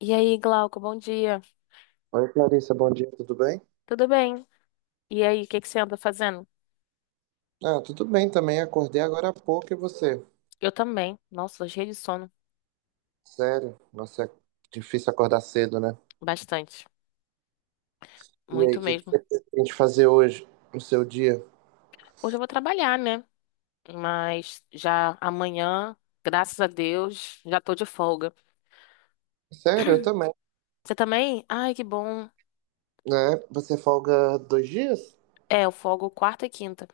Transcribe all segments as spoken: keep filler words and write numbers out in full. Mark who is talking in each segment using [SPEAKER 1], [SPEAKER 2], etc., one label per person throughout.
[SPEAKER 1] E aí, Glauco, bom dia.
[SPEAKER 2] Oi, Clarissa, bom dia, tudo bem?
[SPEAKER 1] Tudo bem? E aí, o que que você anda fazendo?
[SPEAKER 2] Ah, tudo bem também, acordei agora há pouco e você?
[SPEAKER 1] Eu também. Nossa, cheio de sono.
[SPEAKER 2] Sério? Nossa, é difícil acordar cedo, né?
[SPEAKER 1] Bastante.
[SPEAKER 2] E aí,
[SPEAKER 1] Muito
[SPEAKER 2] o que que
[SPEAKER 1] mesmo.
[SPEAKER 2] você pretende fazer hoje, no seu dia?
[SPEAKER 1] Hoje eu vou trabalhar, né? Mas já amanhã, graças a Deus, já tô de folga.
[SPEAKER 2] Sério, eu também.
[SPEAKER 1] Você também? Ai, que bom.
[SPEAKER 2] Né? Você folga dois dias?
[SPEAKER 1] É, eu folgo quarta e quinta.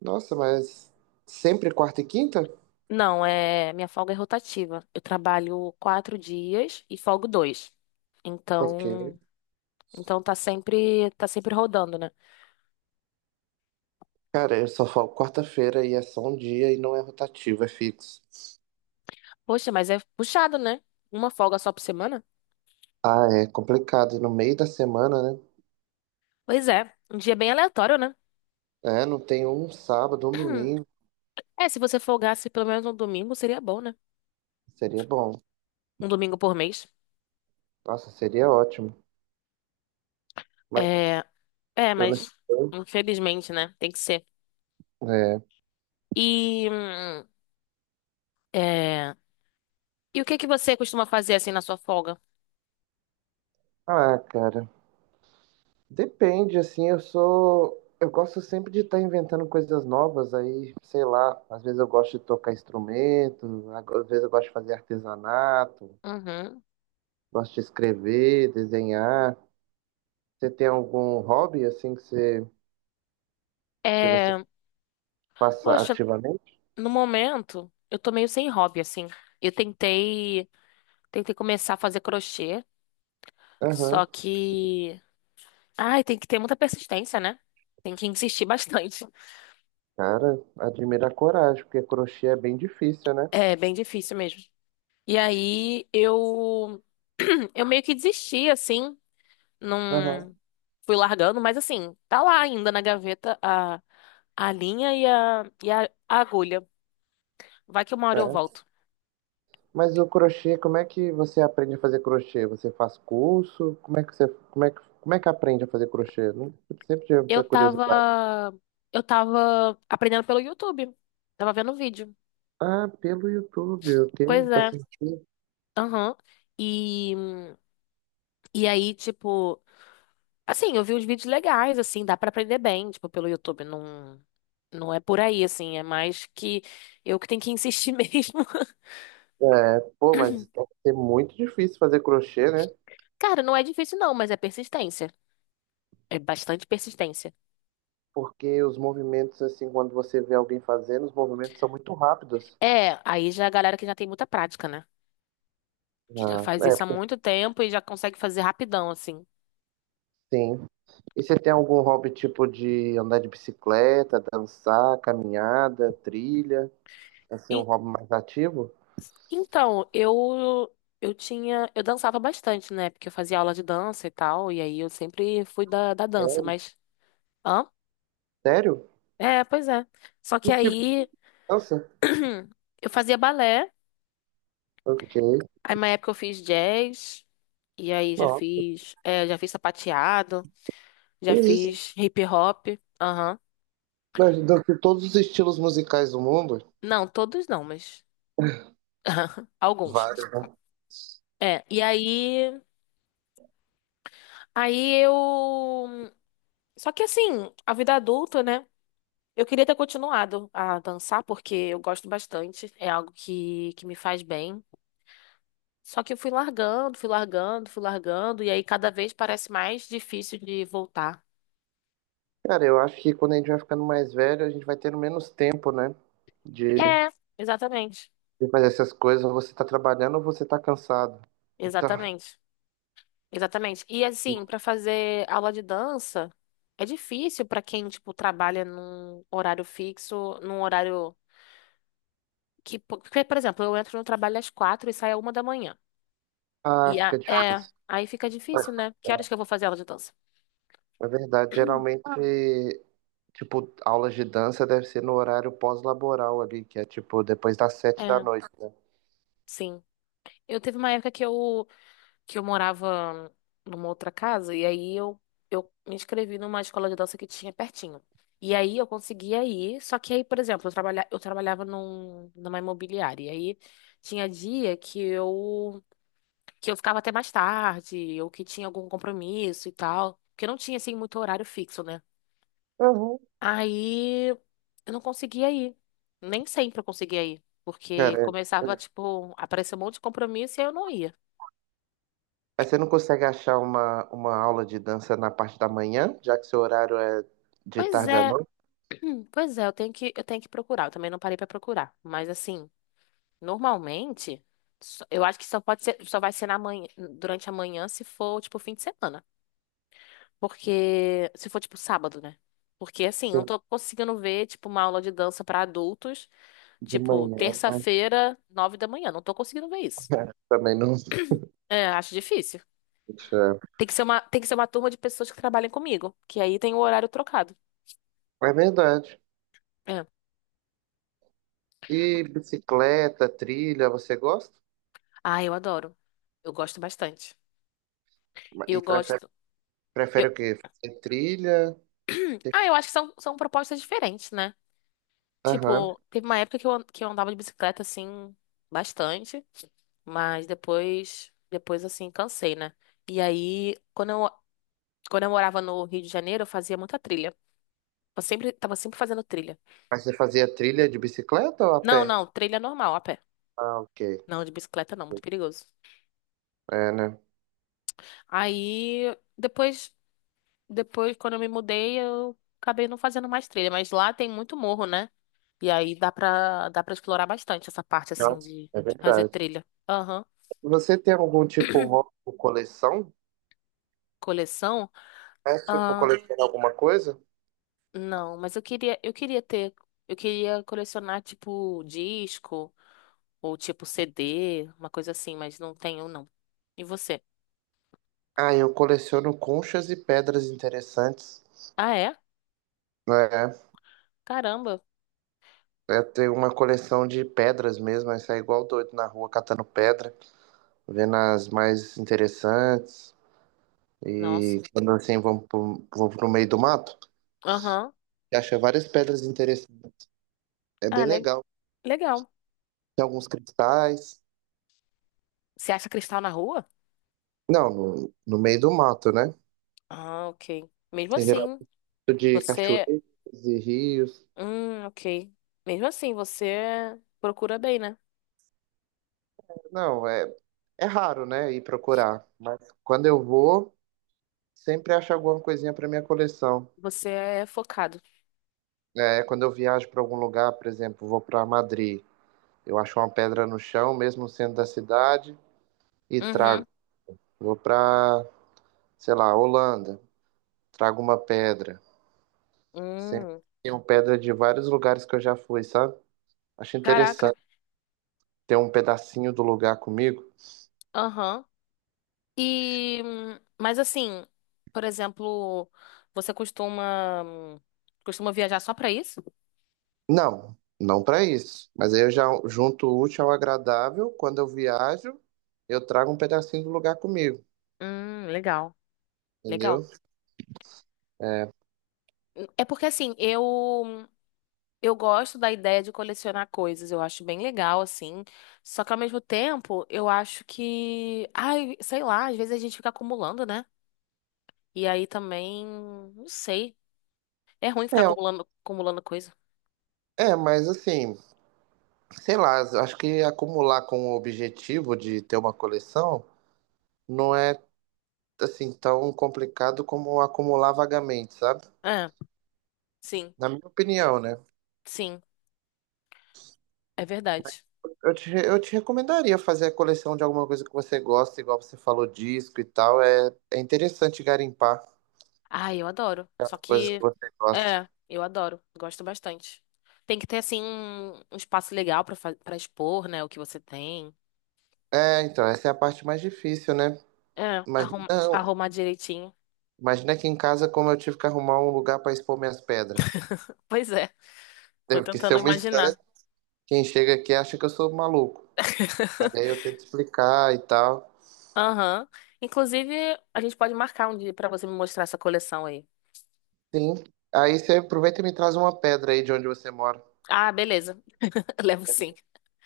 [SPEAKER 2] Nossa, mas sempre quarta e quinta?
[SPEAKER 1] Não, é, minha folga é rotativa. Eu trabalho quatro dias e folgo dois.
[SPEAKER 2] Ok.
[SPEAKER 1] Então, então tá sempre, tá sempre rodando, né?
[SPEAKER 2] Cara, eu só folgo quarta-feira e é só um dia e não é rotativo, é fixo.
[SPEAKER 1] Poxa, mas é puxado, né? Uma folga só por semana?
[SPEAKER 2] Ah, é complicado. E no meio da semana, né?
[SPEAKER 1] Pois é, um dia bem aleatório, né?
[SPEAKER 2] É, não tem um sábado, um domingo.
[SPEAKER 1] É, se você folgasse pelo menos um domingo, seria bom, né?
[SPEAKER 2] Seria bom.
[SPEAKER 1] Um domingo por mês.
[SPEAKER 2] Nossa, seria ótimo. Mas
[SPEAKER 1] É, é,
[SPEAKER 2] eu não sei.
[SPEAKER 1] mas infelizmente, né? Tem que ser.
[SPEAKER 2] É.
[SPEAKER 1] E, hum, é, e o que que você costuma fazer assim na sua folga?
[SPEAKER 2] Ah, cara. Depende, assim, eu sou. Eu gosto sempre de estar inventando coisas novas, aí, sei lá, às vezes eu gosto de tocar instrumento, ag- às vezes eu gosto de fazer artesanato,
[SPEAKER 1] Uhum.
[SPEAKER 2] gosto de escrever, desenhar. Você tem algum hobby, assim, que você, que você
[SPEAKER 1] É,
[SPEAKER 2] faça
[SPEAKER 1] poxa,
[SPEAKER 2] ativamente?
[SPEAKER 1] no momento eu tô meio sem hobby assim. Eu tentei, tentei começar a fazer crochê,
[SPEAKER 2] Aham.
[SPEAKER 1] só que, ai, tem que ter muita persistência, né? Tem que insistir bastante.
[SPEAKER 2] Cara, admira a coragem, porque crochê é bem difícil, né?
[SPEAKER 1] É bem difícil mesmo. E aí eu eu meio que desisti assim,
[SPEAKER 2] Aham.
[SPEAKER 1] não fui largando, mas assim, tá lá ainda na gaveta a a linha e a e a, a agulha. Vai que uma hora eu
[SPEAKER 2] É.
[SPEAKER 1] volto.
[SPEAKER 2] Mas o crochê, como é que você aprende a fazer crochê? Você faz curso? Como é que você, como é que, como é que aprende a fazer crochê? Não- Eu sempre tive
[SPEAKER 1] Eu
[SPEAKER 2] essa
[SPEAKER 1] tava
[SPEAKER 2] curiosidade.
[SPEAKER 1] eu tava aprendendo pelo YouTube. Tava vendo vídeo.
[SPEAKER 2] Ah, pelo YouTube,
[SPEAKER 1] Pois
[SPEAKER 2] ok, faz
[SPEAKER 1] é.
[SPEAKER 2] sentido.
[SPEAKER 1] Aham. E e aí tipo, assim, eu vi uns vídeos legais assim, dá pra aprender bem, tipo, pelo YouTube, não não é por aí assim, é mais que eu que tenho que insistir mesmo.
[SPEAKER 2] É, pô, mas deve ser muito difícil fazer crochê, né?
[SPEAKER 1] Cara, não é difícil não, mas é persistência. É bastante persistência.
[SPEAKER 2] Porque os movimentos, assim, quando você vê alguém fazendo, os movimentos são muito rápidos.
[SPEAKER 1] É, aí já é a galera que já tem muita prática, né? Que já
[SPEAKER 2] Ah,
[SPEAKER 1] faz isso há
[SPEAKER 2] é,
[SPEAKER 1] muito tempo e já consegue fazer rapidão, assim.
[SPEAKER 2] sim. E você tem algum hobby tipo de andar de bicicleta, dançar, caminhada, trilha? Assim, um
[SPEAKER 1] E-
[SPEAKER 2] hobby mais ativo?
[SPEAKER 1] então, eu eu tinha, eu dançava bastante, né? Porque eu fazia aula de dança e tal, e aí eu sempre fui da, da dança,
[SPEAKER 2] Sério?
[SPEAKER 1] mas hã?
[SPEAKER 2] Sério?
[SPEAKER 1] É, pois é. Só que
[SPEAKER 2] Que tipo de
[SPEAKER 1] aí
[SPEAKER 2] dança?
[SPEAKER 1] eu fazia balé,
[SPEAKER 2] Ok.
[SPEAKER 1] aí uma época eu fiz jazz, e aí já
[SPEAKER 2] Ó,
[SPEAKER 1] fiz, é, já fiz sapateado, já
[SPEAKER 2] é isso.
[SPEAKER 1] fiz hip hop, aham.
[SPEAKER 2] Mas de todos os estilos musicais do mundo,
[SPEAKER 1] Não, todos não, mas alguns.
[SPEAKER 2] vários, né?
[SPEAKER 1] É, e aí, aí eu. Só que assim, a vida adulta, né? Eu queria ter continuado a dançar, porque eu gosto bastante, é algo que, que me faz bem. Só que eu fui largando, fui largando, fui largando, e aí cada vez parece mais difícil de voltar.
[SPEAKER 2] Cara, eu acho que quando a gente vai ficando mais velho, a gente vai tendo menos tempo, né? De,
[SPEAKER 1] É, exatamente.
[SPEAKER 2] de fazer essas coisas. Ou você tá trabalhando ou você tá cansado. Então,
[SPEAKER 1] Exatamente. Exatamente. E assim, pra fazer aula de dança, é difícil pra quem, tipo, trabalha num horário fixo, num horário. Que, po- porque, por exemplo, eu entro no trabalho às quatro e saio à uma da manhã. E
[SPEAKER 2] ah,
[SPEAKER 1] a-
[SPEAKER 2] fica
[SPEAKER 1] é,
[SPEAKER 2] difícil.
[SPEAKER 1] aí fica difícil,
[SPEAKER 2] É
[SPEAKER 1] né? Que horas que eu vou fazer aula de dança?
[SPEAKER 2] é verdade, geralmente, tipo, aulas de dança deve ser no horário pós-laboral ali, que é tipo depois das sete da
[SPEAKER 1] É,
[SPEAKER 2] noite, né?
[SPEAKER 1] sim. Eu teve uma época que eu, que eu morava numa outra casa e aí eu, eu me inscrevi numa escola de dança que tinha pertinho. E aí eu conseguia ir, só que aí, por exemplo, eu, trabalha, eu trabalhava num, numa imobiliária. E aí tinha dia que eu, que eu ficava até mais tarde, ou que tinha algum compromisso e tal. Porque não tinha, assim, muito horário fixo, né?
[SPEAKER 2] Uhum.
[SPEAKER 1] Aí eu não conseguia ir. Nem sempre eu conseguia ir. Porque
[SPEAKER 2] Cara,
[SPEAKER 1] começava, tipo, a aparecer um monte de compromisso e aí eu não ia.
[SPEAKER 2] mas você não consegue achar uma, uma aula de dança na parte da manhã, já que seu horário é de
[SPEAKER 1] Pois
[SPEAKER 2] tarde à
[SPEAKER 1] é,
[SPEAKER 2] noite?
[SPEAKER 1] pois é, eu tenho que, eu tenho que procurar. Eu também não parei pra procurar. Mas assim, normalmente, só- eu acho que só pode ser, só vai ser na manhã, durante a manhã se for, tipo, fim de semana. Porque, se for, tipo, sábado, né? Porque assim, eu não tô conseguindo ver, tipo, uma aula de dança pra adultos,
[SPEAKER 2] De
[SPEAKER 1] tipo,
[SPEAKER 2] manhã, mas
[SPEAKER 1] terça-feira, nove da manhã. Não tô conseguindo ver isso.
[SPEAKER 2] também não.
[SPEAKER 1] É, acho difícil.
[SPEAKER 2] Puxa,
[SPEAKER 1] Tem que ser uma, tem que ser uma turma de pessoas que trabalhem comigo, que aí tem o horário trocado.
[SPEAKER 2] é verdade.
[SPEAKER 1] É.
[SPEAKER 2] E bicicleta, trilha, você gosta?
[SPEAKER 1] Ah, eu adoro. Eu gosto bastante.
[SPEAKER 2] E
[SPEAKER 1] Eu
[SPEAKER 2] prefere,
[SPEAKER 1] gosto. Eu...
[SPEAKER 2] prefere o quê? Fazer trilha?
[SPEAKER 1] Ah, eu acho que são, são propostas diferentes, né?
[SPEAKER 2] Aham.
[SPEAKER 1] Tipo, teve uma época que eu, an- que eu andava de bicicleta assim, bastante, mas depois, depois assim, cansei, né? E aí, quando eu, quando eu morava no Rio de Janeiro, eu fazia muita trilha. Eu sempre, tava sempre fazendo trilha.
[SPEAKER 2] Mas você fazia trilha de bicicleta ou a
[SPEAKER 1] Não,
[SPEAKER 2] pé?
[SPEAKER 1] não, trilha normal, a pé.
[SPEAKER 2] Ah, ok.
[SPEAKER 1] Não, de bicicleta não, muito perigoso.
[SPEAKER 2] É, né?
[SPEAKER 1] Aí, depois. Depois, quando eu me mudei, eu acabei não fazendo mais trilha, mas lá tem muito morro, né? E aí dá pra, dá pra explorar bastante essa parte, assim,
[SPEAKER 2] Nossa,
[SPEAKER 1] de,
[SPEAKER 2] é
[SPEAKER 1] de fazer
[SPEAKER 2] verdade.
[SPEAKER 1] trilha. Aham.
[SPEAKER 2] Você tem algum tipo de hobby ou coleção?
[SPEAKER 1] Coleção?
[SPEAKER 2] É tipo
[SPEAKER 1] Ah,
[SPEAKER 2] colecionar alguma coisa?
[SPEAKER 1] não, mas eu queria, eu queria ter, eu queria colecionar, tipo, disco ou tipo C D, uma coisa assim, mas não tenho, não. E você?
[SPEAKER 2] Ah, eu coleciono conchas e pedras interessantes.
[SPEAKER 1] Ah, é?
[SPEAKER 2] Né?
[SPEAKER 1] Caramba.
[SPEAKER 2] Eu tenho uma coleção de pedras mesmo, aí sai igual doido na rua catando pedra, vendo as mais interessantes.
[SPEAKER 1] Nossa.
[SPEAKER 2] E quando assim vamos pro, vou pro meio do mato,
[SPEAKER 1] Aham.
[SPEAKER 2] acha várias pedras interessantes. É bem
[SPEAKER 1] Ah, le-
[SPEAKER 2] legal.
[SPEAKER 1] legal.
[SPEAKER 2] Tem alguns cristais.
[SPEAKER 1] Você acha cristal na rua?
[SPEAKER 2] Não, no, no meio do mato, né?
[SPEAKER 1] Ah, ok. Mesmo
[SPEAKER 2] Tem
[SPEAKER 1] assim,
[SPEAKER 2] geralmente de
[SPEAKER 1] você
[SPEAKER 2] cachoeiras e rios.
[SPEAKER 1] Hum, ok. Mesmo assim, você procura bem, né?
[SPEAKER 2] Não, é, é raro, né? Ir procurar. Mas quando eu vou, sempre acho alguma coisinha para minha coleção.
[SPEAKER 1] Você é focado.
[SPEAKER 2] É, quando eu viajo para algum lugar, por exemplo, vou para Madrid, eu acho uma pedra no chão, mesmo sendo da cidade, e trago.
[SPEAKER 1] Uhum.
[SPEAKER 2] Vou para, sei lá, Holanda, trago uma pedra. Sempre
[SPEAKER 1] Hum.
[SPEAKER 2] tenho pedra de vários lugares que eu já fui, sabe? Acho
[SPEAKER 1] Caraca.
[SPEAKER 2] interessante ter um pedacinho do lugar comigo.
[SPEAKER 1] Aham. E, hum, mas assim, por exemplo, você costuma hum, costuma viajar só pra isso?
[SPEAKER 2] Não, não para isso. Mas aí eu já junto o útil ao agradável. Quando eu viajo, eu trago um pedacinho do lugar comigo,
[SPEAKER 1] Hum, legal. Legal.
[SPEAKER 2] entendeu? É,
[SPEAKER 1] É porque assim, eu hum, eu gosto da ideia de colecionar coisas, eu acho bem legal assim. Só que ao mesmo tempo, eu acho que, ai, sei lá, às vezes a gente fica acumulando, né? E aí também, não sei. É ruim ficar
[SPEAKER 2] é,
[SPEAKER 1] acumulando, acumulando coisa.
[SPEAKER 2] é, mas assim, sei lá, acho que acumular com o objetivo de ter uma coleção não é assim tão complicado como acumular vagamente, sabe?
[SPEAKER 1] É, sim,
[SPEAKER 2] Na minha opinião, né?
[SPEAKER 1] sim, é verdade.
[SPEAKER 2] Eu te, eu te recomendaria fazer a coleção de alguma coisa que você gosta, igual você falou, disco e tal. É, é interessante garimpar
[SPEAKER 1] Ah, eu adoro. Só
[SPEAKER 2] as coisas que
[SPEAKER 1] que,
[SPEAKER 2] você gosta.
[SPEAKER 1] é, eu adoro. Gosto bastante. Tem que ter, assim, um um espaço legal pra, fa- pra expor, né, o que você tem.
[SPEAKER 2] É, então, essa é a parte mais difícil, né?
[SPEAKER 1] É, arrum,
[SPEAKER 2] Imagina,
[SPEAKER 1] arrumar direitinho.
[SPEAKER 2] imagina aqui em casa como eu tive que arrumar um lugar para expor minhas pedras.
[SPEAKER 1] Pois é, tô
[SPEAKER 2] Teve que ser
[SPEAKER 1] tentando
[SPEAKER 2] uma
[SPEAKER 1] imaginar.
[SPEAKER 2] estante. Quem chega aqui acha que eu sou maluco. Mas aí eu tento explicar e tal.
[SPEAKER 1] Aham. Inclusive, a gente pode marcar um dia pra você me mostrar essa coleção aí.
[SPEAKER 2] Sim. Aí você aproveita e me traz uma pedra aí de onde você mora.
[SPEAKER 1] Ah, beleza. Levo sim.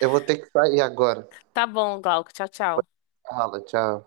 [SPEAKER 2] Eu vou ter que sair agora.
[SPEAKER 1] Tá bom, Glauco. Tchau, tchau.
[SPEAKER 2] Fala, tchau.